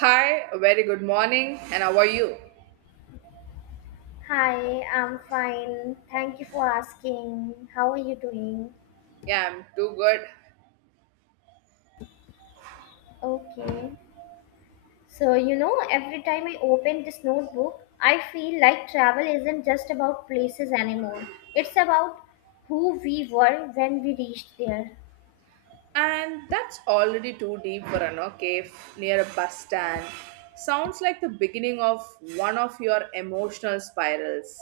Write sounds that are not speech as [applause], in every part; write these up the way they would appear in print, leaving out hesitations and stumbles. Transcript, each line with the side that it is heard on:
right: Hi, a very good morning, and how are you?
left: Hi, I'm fine. Thank you for asking. How are you doing?
right: Yeah, I'm too good.
left: Okay. So, you know, every time I open this notebook, I feel like travel isn't just about places anymore. It's about who we were when we reached there.
right: And that's already too deep for an cave near a bus stand. Sounds like the beginning of one of your emotional spirals.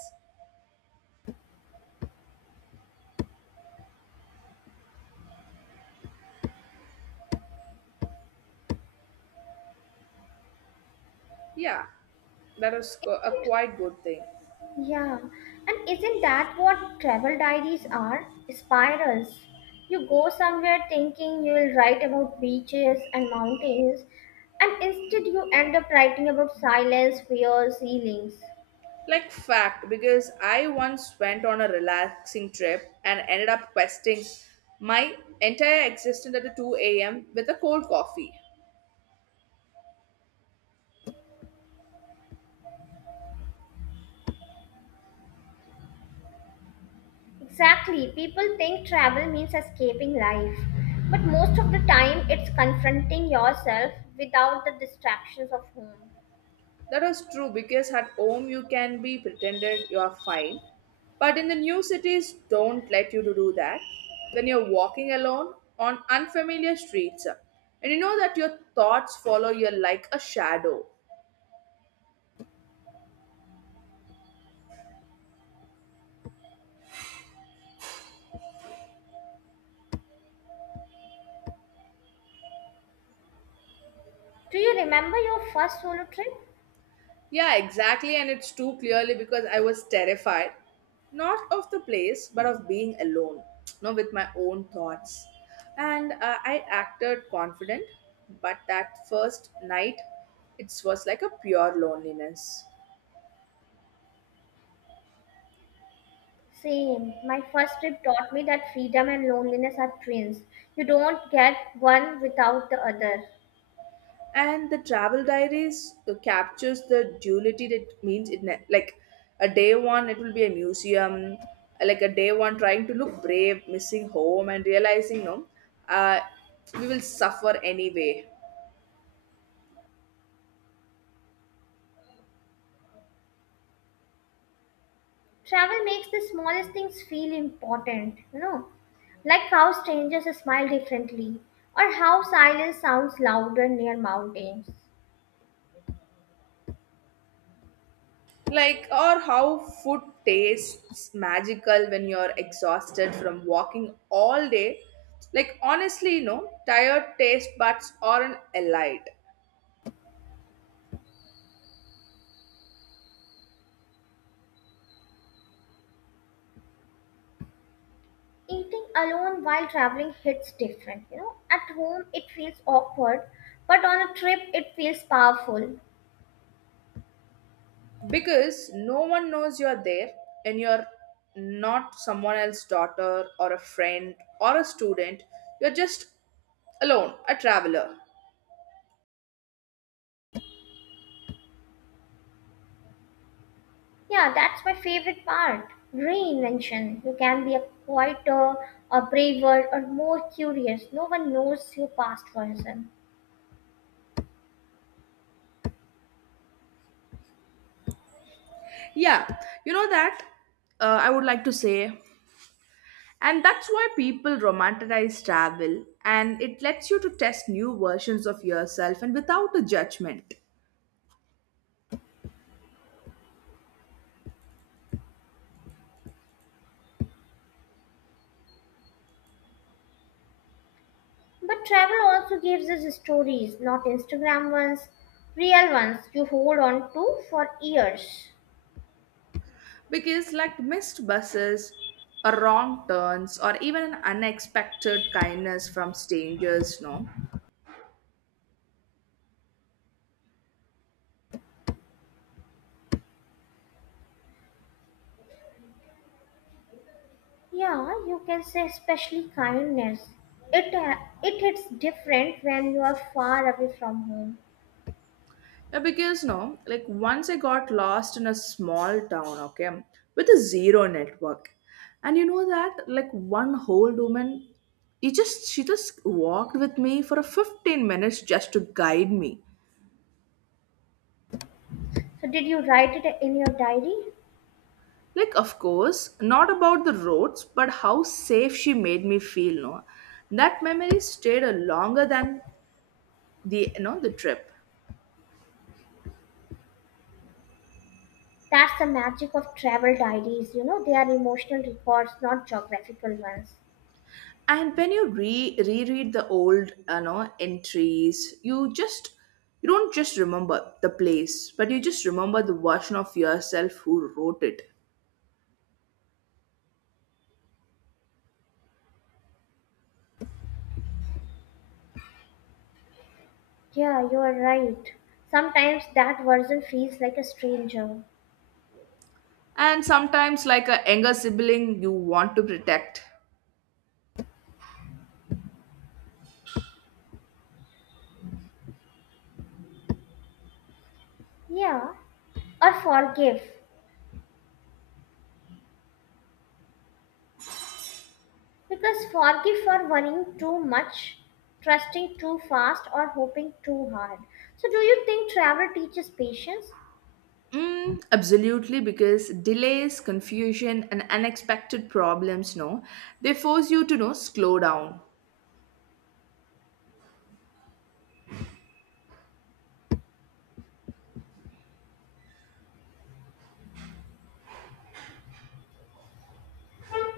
right: Yeah, a quite good thing.
left: Yeah. And isn't that what travel diaries are? Spirals. You go somewhere thinking you'll write about beaches and mountains, and instead you end up writing about silence, fears, healings.
right: Like fact, because I once went on a relaxing trip and ended up questing my entire existence at 2 a.m. with a cold coffee.
left: Exactly. People think travel means escaping life, but most of the time it's confronting yourself without the distractions of home.
right: That is true because at home you can be pretended you are fine, but in the new cities don't let you to do that. When you're walking alone on unfamiliar streets, and you know that your thoughts follow you like a shadow.
left: Do you remember your first solo trip?
right: Yeah, exactly, and it's too clearly because I was terrified, not of the place, but of being alone, [tsk] no, with my own thoughts. And I acted confident, but that first night, it was like a pure loneliness.
left: Same. My first trip taught me that freedom and loneliness are twins. You don't get one without the other.
right: And the travel diaries captures the duality, that means like a day one it will be a museum, like a day one trying to look brave, missing home and realizing no, uh, we will suffer anyway.
left: Travel makes the smallest things feel important, you know, like how strangers smile differently or how silence sounds louder near mountains.
right: Like, or how food tastes magical when you're exhausted from walking all day. Like honestly, no, tired taste buds aren't allied.
left: Eating alone while traveling hits different, you know. At home it feels awkward, but on a trip it feels powerful.
right: Because no one knows you're there, and you're not someone else's daughter or a friend or a student, you're just alone, a traveler.
left: Yeah, that's my favorite part. Reinvention. You can be a quieter, or braver, or more curious. No one knows your past version.
right: Yeah, you know that, I would like to say, and that's why people romanticize travel, and it lets you to test new versions of yourself and without a judgment.
left: But travel also gives us stories, not Instagram ones, real ones you hold on to for years.
right: Because like missed buses or wrong turns or even an unexpected kindness from strangers, no.
left: Yeah, you can say especially kindness. It uh, it hits different when you are far away from home.
right: Yeah, because no, like once I got lost in a small town, okay, with a zero network. And you know that, like one whole woman, he just she just walked with me for a 15 minutes just to guide me.
left: So did you write it in your diary?
right: Like, of course, not about the roads, but how safe she made me feel, no. That memory stayed a longer than the the trip.
left: That's the magic of travel diaries. You know, they are emotional records, not geographical ones.
right: And when reread the old entries, you just, you don't just remember the place, but you just remember the version of yourself who wrote it.
left: Yeah, you are right. Sometimes that version feels like a stranger.
right: And sometimes like a younger sibling you want to protect.
left: Yeah, or forgive. Because forgive for worrying too much, trusting too fast, or hoping too hard. So, do you think travel teaches patience?
right: Mm, absolutely, because delays, confusion, and unexpected problems, no, they force you to know slow down.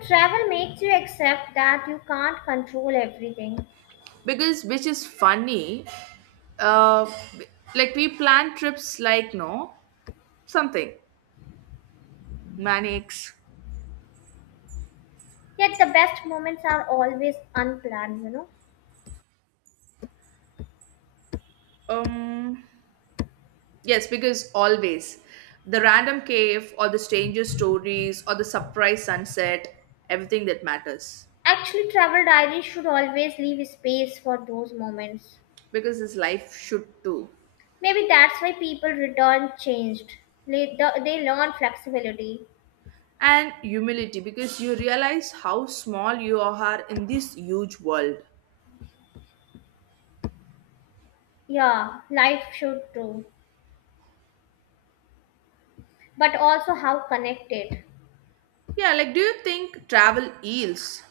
left: Travel makes you accept that you can't control everything.
right: Because which is funny, uh, like we plan trips like no something manics.
left: Yet the best moments are always unplanned, you know.
right: Um, yes, because always the random cave or the stranger stories or the surprise sunset, everything that matters.
left: Actually, travel diaries should always leave space for those moments.
right: Because this life should too.
left: Maybe that's why people return changed. They, they learn flexibility.
right: And humility, because you realize how small you are in this huge world.
left: Yeah, life should too. But also how connected.
right: Yeah, like do you think travel heals?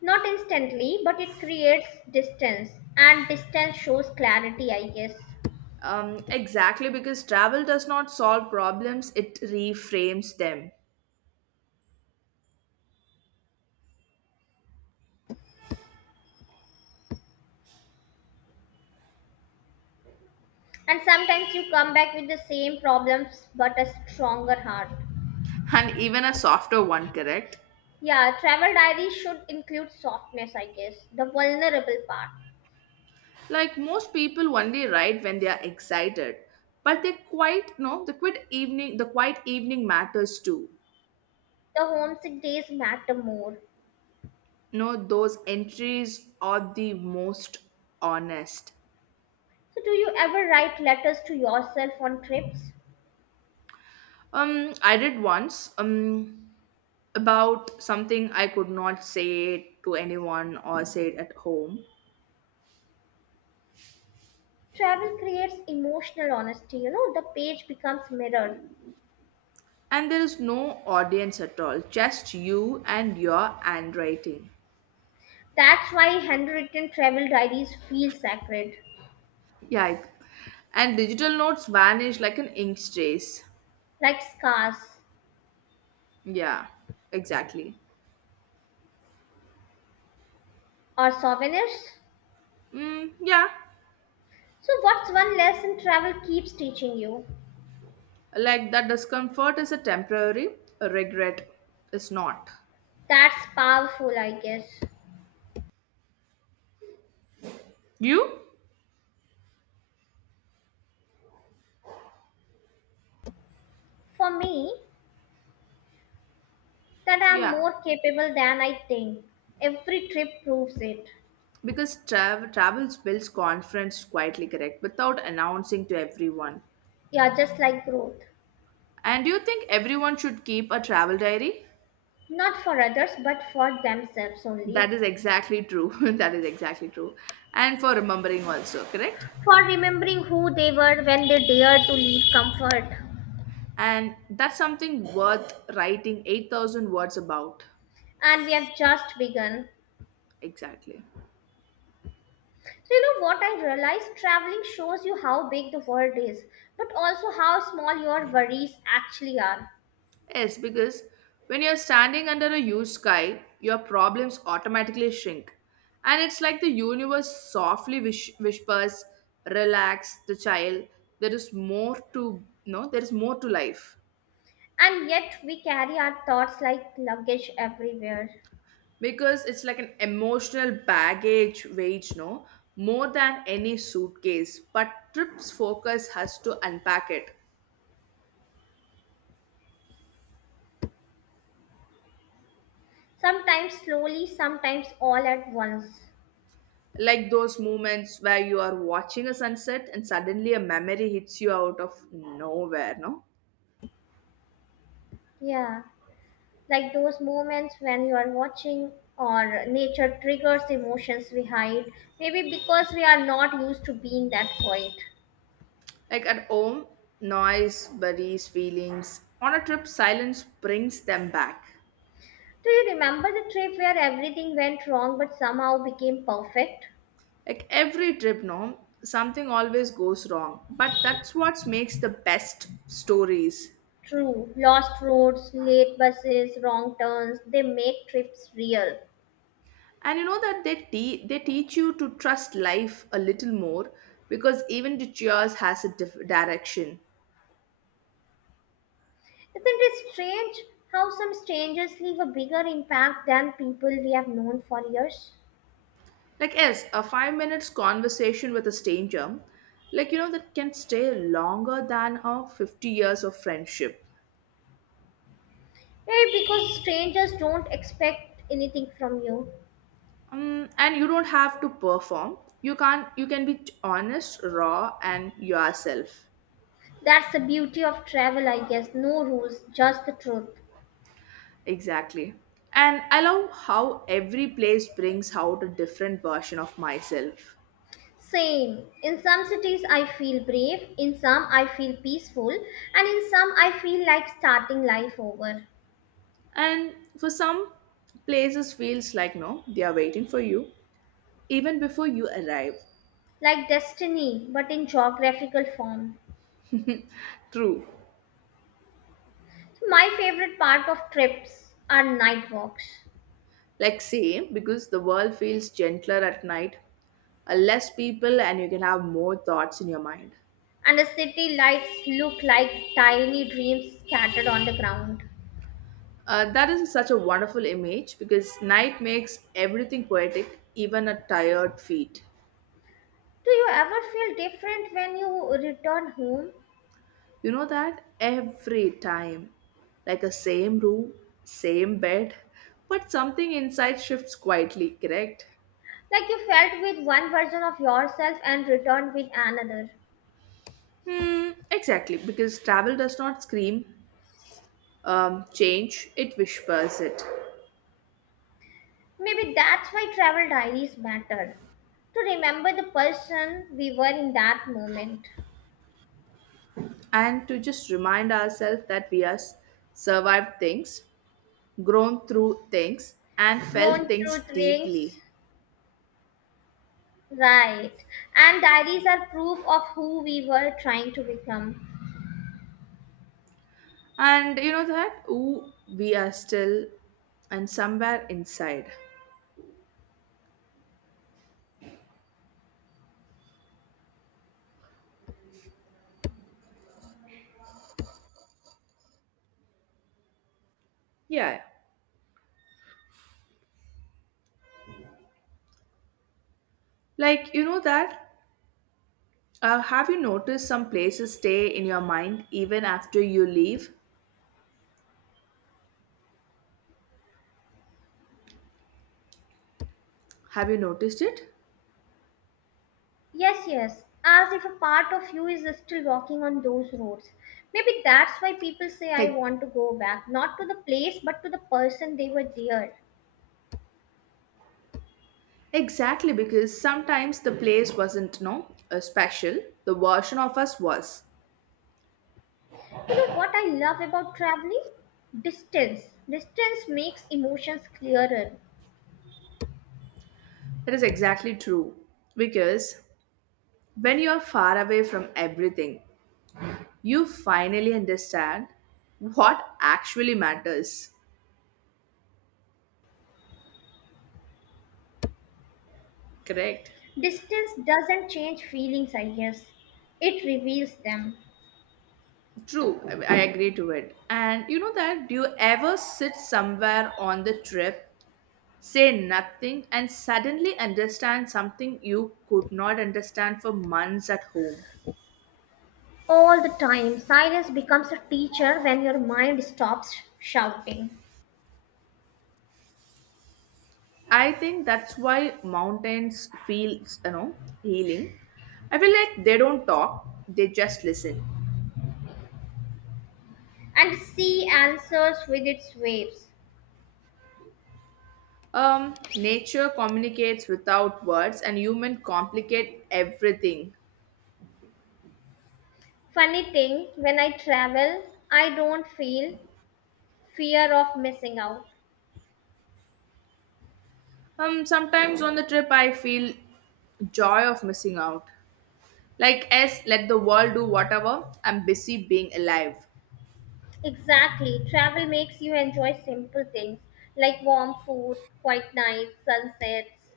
left: Not instantly, but it creates distance. And distance shows clarity, I guess.
right: Exactly, because travel does not solve problems, it reframes them.
left: And sometimes you come back with the same problems but a stronger heart.
right: And even a softer one, correct?
left: Yeah, travel diaries should include softness, I guess, the vulnerable part.
right: Like most people only write when they are excited, but they quite no the quiet evening matters too.
left: The homesick days matter more.
right: No, those entries are the most honest.
left: So, do you ever write letters to yourself on trips?
right: I did once, about something I could not say it to anyone or say it at home,
left: Travel creates emotional honesty, you know, the page becomes mirror.
right: and there is no audience at all, just you and your handwriting.
left: That's why handwritten travel diaries feel sacred,
right: Yeah, I- and digital notes vanish like an ink trace.
left: like scars
right: Yeah, exactly.
left: or souvenirs.
right: Mm, yeah,
left: So, what's one lesson travel keeps teaching you?
right: like that discomfort is a temporary, a regret is not.
left: That's powerful, I guess.
right: You?
left: For me, that I'm
right: Yeah,
left: more capable than I think. Every trip proves it.
right: because travels builds confidence quietly, correct, without announcing to everyone.
left: Yeah, just like growth.
right: And do you think everyone should keep a travel diary?
left: Not for others, but for themselves only.
right: That is exactly true. [laughs] That is exactly true. And for remembering also, correct?
left: For remembering who they were when they dared to leave comfort.
right: And that's something worth writing 8,000 words about.
left: And we have just begun.
right: Exactly.
left: So, you know what I realized? Traveling shows you how big the world is, but also how small your worries actually are.
right: Yes, because when you're standing under a huge sky, your problems automatically shrink. And it's like the universe softly whispers, relax the child, there is more to no, there is more to life.
left: And yet, we carry our thoughts like luggage everywhere.
right: Because it's like an emotional baggage wage, no, more than any suitcase. But trip's focus has to unpack it.
left: Sometimes slowly, sometimes all at once.
right: Like those moments where you are watching a sunset and suddenly a memory hits you out of nowhere, no?
left: Yeah, like those moments when you are watching or nature triggers emotions we hide, maybe because we are not used to being that quiet.
right: Like at home, noise buries feelings. On a trip, silence brings them back.
left: Do you remember the trip where everything went wrong but somehow became perfect?
right: Like every trip, no, something always goes wrong. But that's what makes the best stories.
left: True, lost roads, late buses, wrong turns, they make trips real.
right: And you know that they teach you to trust life a little more because even the cheers has a direction.
left: Isn't it strange how some strangers leave a bigger impact than people we have known for years?
right: Like yes, a 5 minutes conversation with a stranger, like you know that can stay longer than a 50 years of friendship.
left: Maybe because strangers don't expect anything from you.
right: And you don't have to perform, you can't, you can be honest, raw, and yourself.
left: That's the beauty of travel, I guess. No rules, just the truth.
right: Exactly, and I love how every place brings out a different version of myself.
left: Same. In some cities, I feel brave, in some, I feel peaceful, and in some, I feel like starting life over.
right: And for some places feels like no they are waiting for you even before you arrive.
left: Like destiny, but in geographical form.
right: True.
left: My favorite part of trips are night walks,
right: Like say, because the world feels gentler at night, less people and you can have more thoughts in your mind.
left: and the city lights look like tiny dreams scattered on the ground.
right: That is such a wonderful image because night makes everything poetic, even a tired feet.
left: Do you ever feel different when you return home?
right: You know that every time. Like a same room, same bed, but something inside shifts quietly, correct?
left: Like you felt with one version of yourself and returned with another.
right: Hmm, exactly, because travel does not scream, change, it whispers it.
left: Maybe that's why travel diaries matter. To remember the person we were in that moment.
right: And to just remind ourselves that we have survived things, grown through things, and
left: Grown
right: felt things
left: truth rings.
right: deeply.
left: Right. And diaries are proof of who we were trying to become.
right: And you know that? Ooh, we are still and somewhere inside. Yeah. Like, you know that? Have you noticed some places stay in your mind even after you leave? Have you noticed it?
left: Yes, yes. As if a part of you is still walking on those roads. Maybe that's why people say I
right: Like,
left: want to go back, not to the place, but to the person they were there.
right: exactly, because sometimes the place wasn't, no, special. The version of us was.
left: You know what I love about traveling? Distance. Distance makes emotions clearer.
right: That is exactly true. Because when you are far away from everything, you finally understand what actually matters. Correct.
left: Distance doesn't change feelings, I guess. It reveals them.
right: True, I agree to it. And you know that? Do you ever sit somewhere on the trip, say nothing, and suddenly understand something you could not understand for months at home?
left: All the time, silence becomes a teacher when your mind stops shouting.
right: I think that's why mountains feel, you know, healing. I feel like they don't talk, they just listen.
left: And sea answers with its waves.
right: Nature communicates without words, and human complicate everything.
left: Funny thing, when I travel, I don't feel fear of missing out.
right: Sometimes on the trip, I feel joy of missing out. Like S, let the world do whatever, I'm busy being alive.
left: Exactly. Travel makes you enjoy simple things like warm food, quiet nights, sunsets.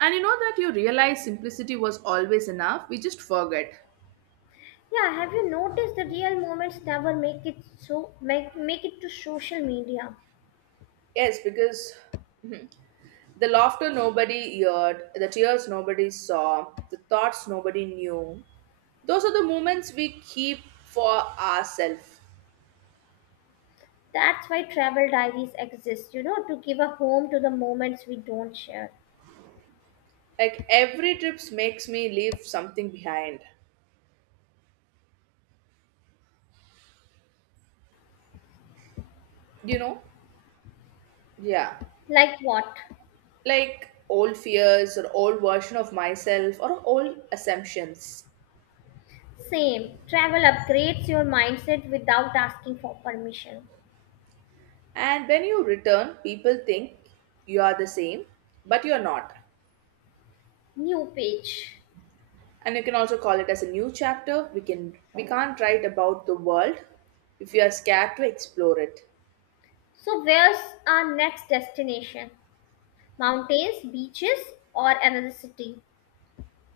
right: And you know that you realize simplicity was always enough, we just forget.
left: Yeah, have you noticed the real moments never make it to social media?
right: Yes, because the laughter nobody heard, the tears nobody saw, the thoughts nobody knew, those are the moments we keep for ourselves.
left: That's why travel diaries exist, you know, to give a home to the moments we don't share.
right: Like every trip makes me leave something behind. You know? Yeah.
left: Like what?
right: Like old fears or old version of myself or old assumptions.
left: Same. Travel upgrades your mindset without asking for permission.
right: And when you return, people think you are the same, but you're not.
left: New page.
right: And you can also call it as a new chapter. We can't write about the world if you are scared to explore it.
left: So, where's our next destination? Mountains, beaches, or another city?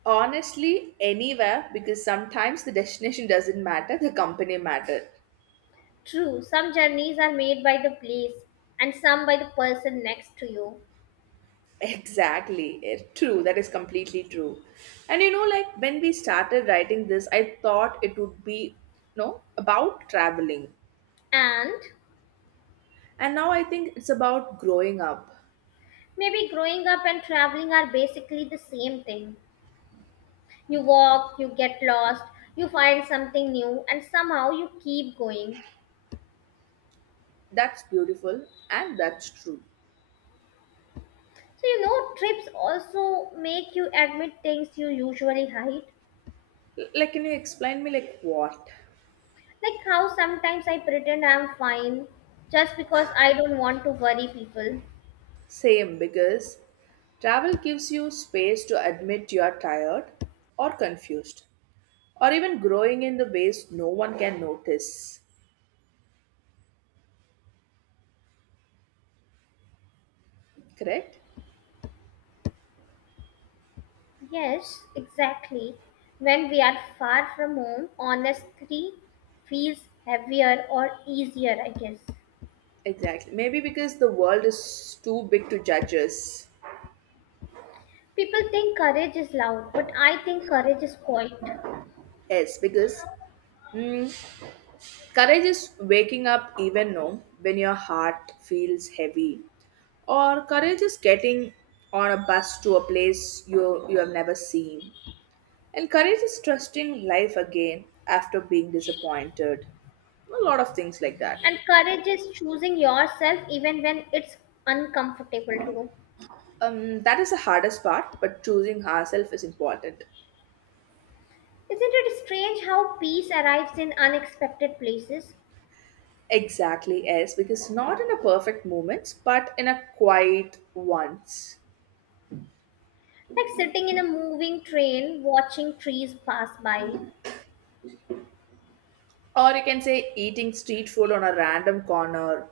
right: Honestly, anywhere because sometimes the destination doesn't matter, the company matter.
left: True, some journeys are made by the place and some by the person next to you.
right: Exactly. Eh, true. That is completely true. And you know, like when we started writing this, I thought it would be, you know, about traveling.
left: And
right: And now I think it's about growing up.
left: maybe growing up and traveling are basically the same thing. You walk, you get lost, you find something new, and somehow you keep going.
right: That's beautiful and that's true.
left: So, you know, trips also make you admit things you usually hide.
right: Like, can you explain me, like, what?
left: Like how sometimes I pretend I'm fine just because I don't want to worry people.
right: Same, because travel gives you space to admit you are tired or confused or even growing in the ways no one can notice. Correct?
left: Yes, exactly. When we are far from home, honesty feels heavier or easier, I guess.
right: Exactly. Maybe because the world is too big to judge us.
left: People think courage is loud, but I think courage is quiet.
right: Yes, because mm, courage is waking up even now when your heart feels heavy. Or courage is getting on a bus to a place you have never seen. And courage is trusting life again after being disappointed. A lot of things like that.
left: And courage is choosing yourself even when it's uncomfortable too.
right: That is the hardest part, but choosing ourselves is important.
left: Isn't it strange how peace arrives in unexpected places?
right: Exactly, yes, because not in a perfect moments, but in a quiet ones.
left: Like sitting in a moving train, watching trees pass by.
right: Or you can say eating street food on a random corner,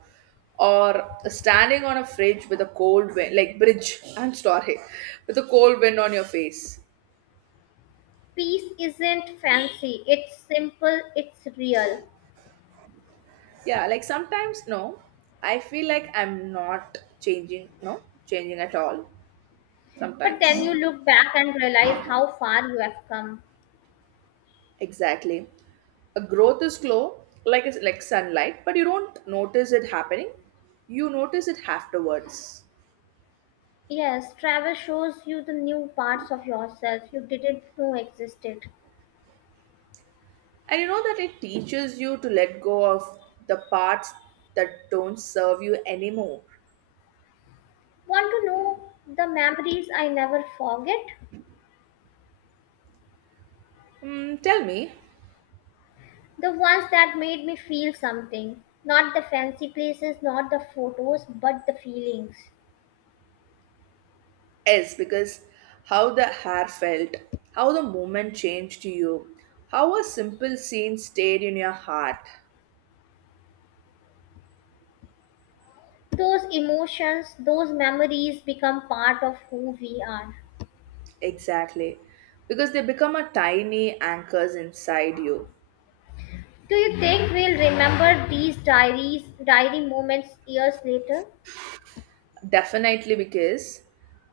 right: or standing on a fridge with a cold wind, like bridge, I'm sorry, with a cold wind on your face.
left: Peace isn't fancy, it's simple, it's real.
right: Yeah, like sometimes no, I feel like I'm not changing, no, changing at all,
left: But then
right: sometimes.
left: you look back and realize how far you have come.
right: Exactly. A growth is slow, like sunlight, but you don't notice it happening, you notice it afterwards.
left: Yes, travel shows you the new parts of yourself you didn't know existed.
right: And you know that it teaches you to let go of the parts that don't serve you anymore.
left: Want to know the memories I never forget?
right: Mm, tell me,
left: The ones that made me feel something. Not the fancy places, not the photos, but the feelings.
right: yes, because how the hair felt, how the moment changed to you, how a simple scene stayed in your heart.
left: Those emotions, those memories become part of who we are.
right: Exactly. Because they become a tiny anchors inside you.
left: Do you think we'll remember these diary moments years later?
right: Definitely because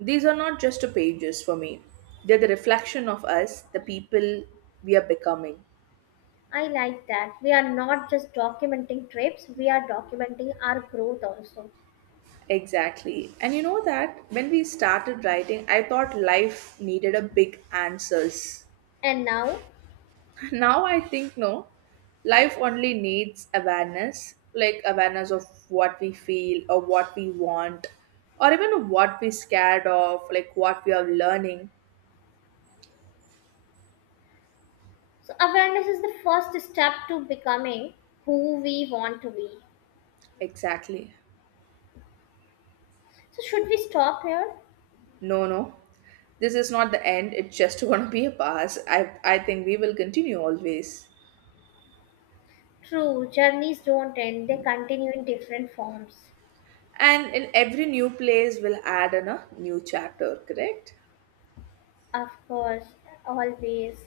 right: these are not just pages for me. They're the reflection of us, the people we are becoming.
left: I like that. We are not just documenting trips, we are documenting our growth also.
right: Exactly. And you know that when we started writing, I thought life needed a big answers.
left: And now,
right: [laughs] Now I think no. Life only needs awareness, like awareness of what we feel or what we want or even what we're scared of, like what we are learning.
left: so awareness is the first step to becoming who we want to be.
right: Exactly.
left: So, should we stop here?
right: No, no. This is not the end. It's just [laughs] going to be a pass. I think we will continue always.
left: True, journeys don't end, they continue in different forms.
right: And in every new place, we'll add in a new chapter, correct?
left: Of course, always.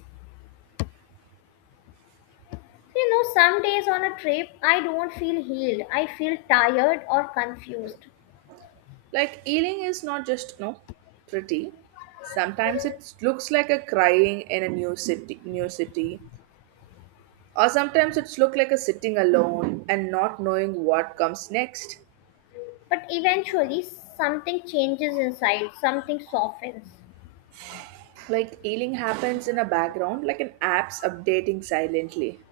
left: You know, some days on a trip, I don't feel healed, I feel tired or confused.
right: Like Ealing is not just no pretty. Sometimes it looks like a crying in a new city, or sometimes it's look like a sitting alone and not knowing what comes next.
left: But eventually, something changes inside, something softens.
right: Like Ealing happens in a background, like an app's updating silently.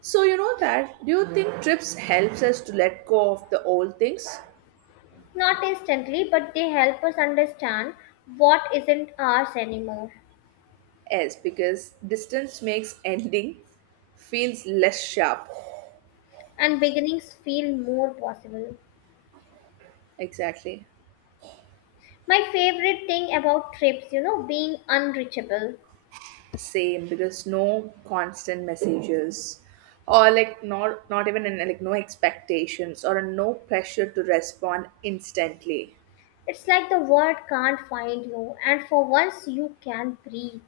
right: So you know that. Do you think trips helps us to let go of the old things?
left: Not instantly, but they help us understand what isn't ours anymore
right: Yes, because distance makes ending feels less sharp.
left: and beginnings feel more possible.
right: Exactly.
left: My favorite thing about trips, you know, being unreachable.
right: Same because no constant messages, or like not even an, like no expectations or no pressure to respond instantly.
left: It's like the world can't find you, and for once you can breathe.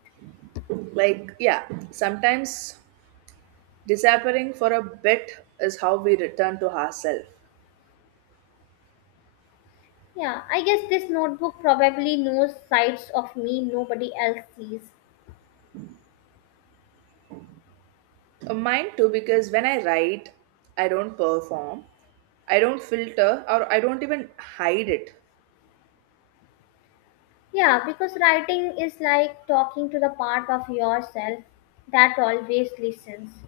right: Like yeah, sometimes disappearing for a bit is how we return to ourselves.
left: Yeah, I guess this notebook probably knows sides of me nobody else sees.
right: Mine too, because when I write, I don't perform. I don't filter, or I don't even hide it.
left: Yeah, because writing is like talking to the part of yourself that always listens.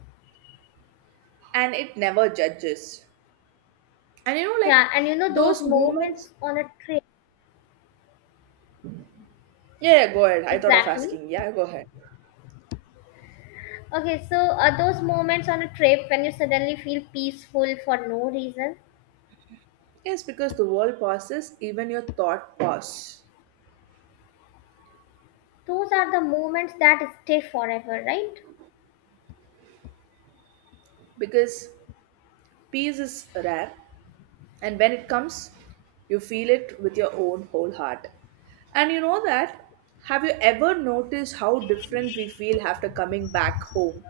right: And it never judges. And you know, like
left: Yeah, and you know those
right: those moments.
left: moments on a trip.
right: Yeah, yeah, go ahead. I thought of
left: Exactly.
right: asking. Yeah, go ahead.
left: Okay, so those moments on a trip when you suddenly feel peaceful for no reason,
right: Yes, because the world passes, even your thought pass.
left: those are the moments that stay forever, right?
right: Because peace is rare, and when it comes, you feel it with your own whole heart. And you know that? Have you ever noticed how different we feel after coming back home?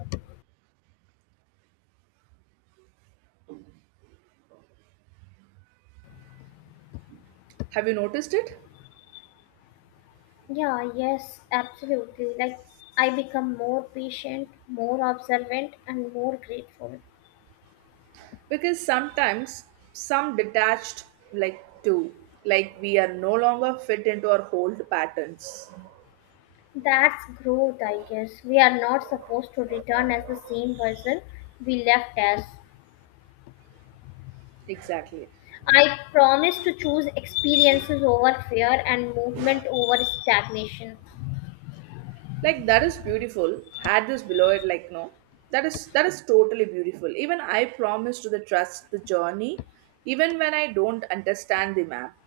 right: Have you noticed it?
left: Yeah, yes, absolutely. Like, I become more patient, more observant, and more grateful.
right: Because sometimes some detached, like too, like we are no longer fit into our old patterns.
left: That's growth, I guess. We are not supposed to return as the same person we left as.
right: Exactly.
left: I promise to choose experiences over fear and movement over stagnation.
right: Like that is beautiful had this below it like no, that is totally beautiful. Even I promise to the trust the journey, even when I don't understand the map.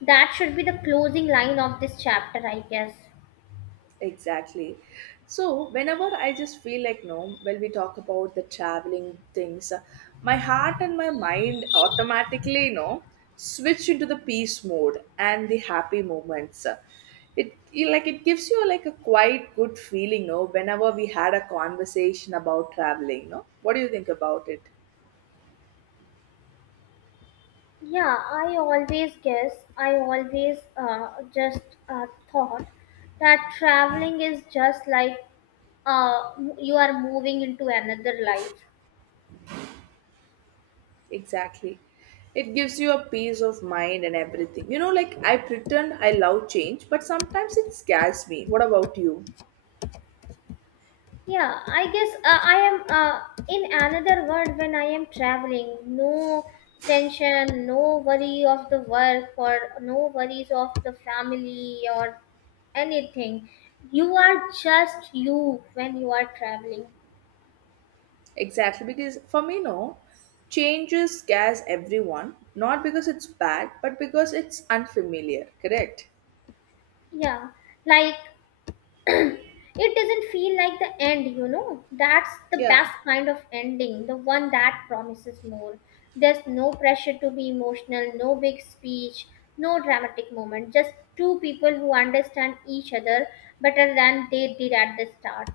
left: That should be the closing line of this chapter, I guess.
right: Exactly. So whenever I just feel like no, when we talk about the traveling things, my heart and my mind automatically, you know, switch into the peace mode and the happy moments. It you- like it gives you like a quite good feeling, no, whenever we had a conversation about traveling, no? What do you think about it?
left: Yeah, I always guess, I always just uh, thought that traveling is just like uh, you are moving into another life.
right: Exactly. It gives you a peace of mind and everything. You know, like I pretend I love change, but sometimes it scares me. What about you?
left: Yeah, I guess I am in another world when I am traveling. No tension, no worry of the work, or no worries of the family, or anything. You are just you when you are traveling.
right: Exactly, because for me, no, changes scares everyone, not because it's bad, but because it's unfamiliar, correct?
left: Yeah, like [clears throat] it doesn't feel like the end, you know. That's the
right: Yeah,
left: best kind of ending, the one that promises more. There's no pressure to be emotional, no big speech, no dramatic moment, just two people who understand each other better than they did at the start.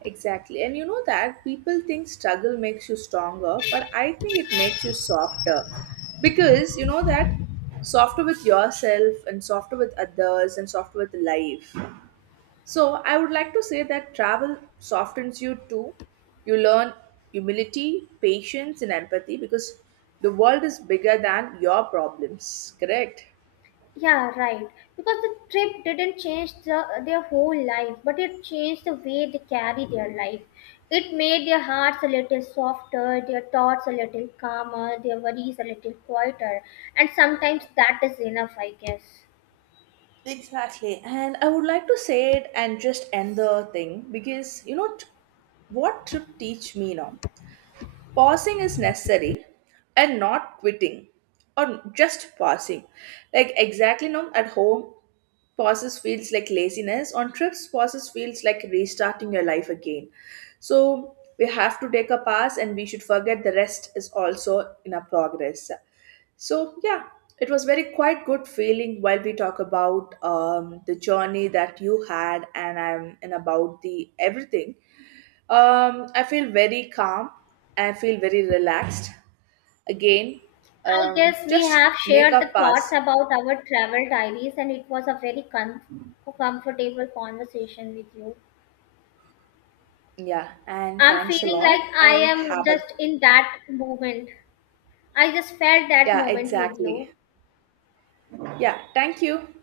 right: exactly. And you know that people think struggle makes you stronger, but I think it makes you softer, because you know that softer with yourself, and softer with others, and softer with life. So I would like to say that travel softens you too. You learn humility, patience, and empathy, because the world is bigger than your problems, correct?
left: Yeah, right. Because the trip didn't change the, their whole life, but it changed the way they carry their life. It made their hearts a little softer, their thoughts a little calmer, their worries a little quieter. And sometimes that is enough, I guess.
right: Exactly. And I would like to say it and just end the thing because you know t- what trip teach me now? Pausing is necessary, and not quitting, or just pausing. Like exactly, now at home pauses feels like laziness, on trips pauses feels like restarting your life again. So we have to take a pass, and we should forget the rest is also in a progress. So yeah, it was very quite good feeling while we talk about the journey that you had, and I'm and about the everything. I feel very calm, I feel very relaxed again.
left: I guess we
right: Just
left: have
right: make
left: shared
right: a
left: the thoughts
right: pass.
left: about our travel diaries, and it was a very comfortable conversation with you.
right: Yeah, and
left: I'm
right: thanks a
left: feeling
right: lot,
left: like I
right: and
left: am
right: have a
left: just in that moment. I just felt that
right: Yeah,
left: moment with
right: exactly.
left: you.
right: Yeah, thank you.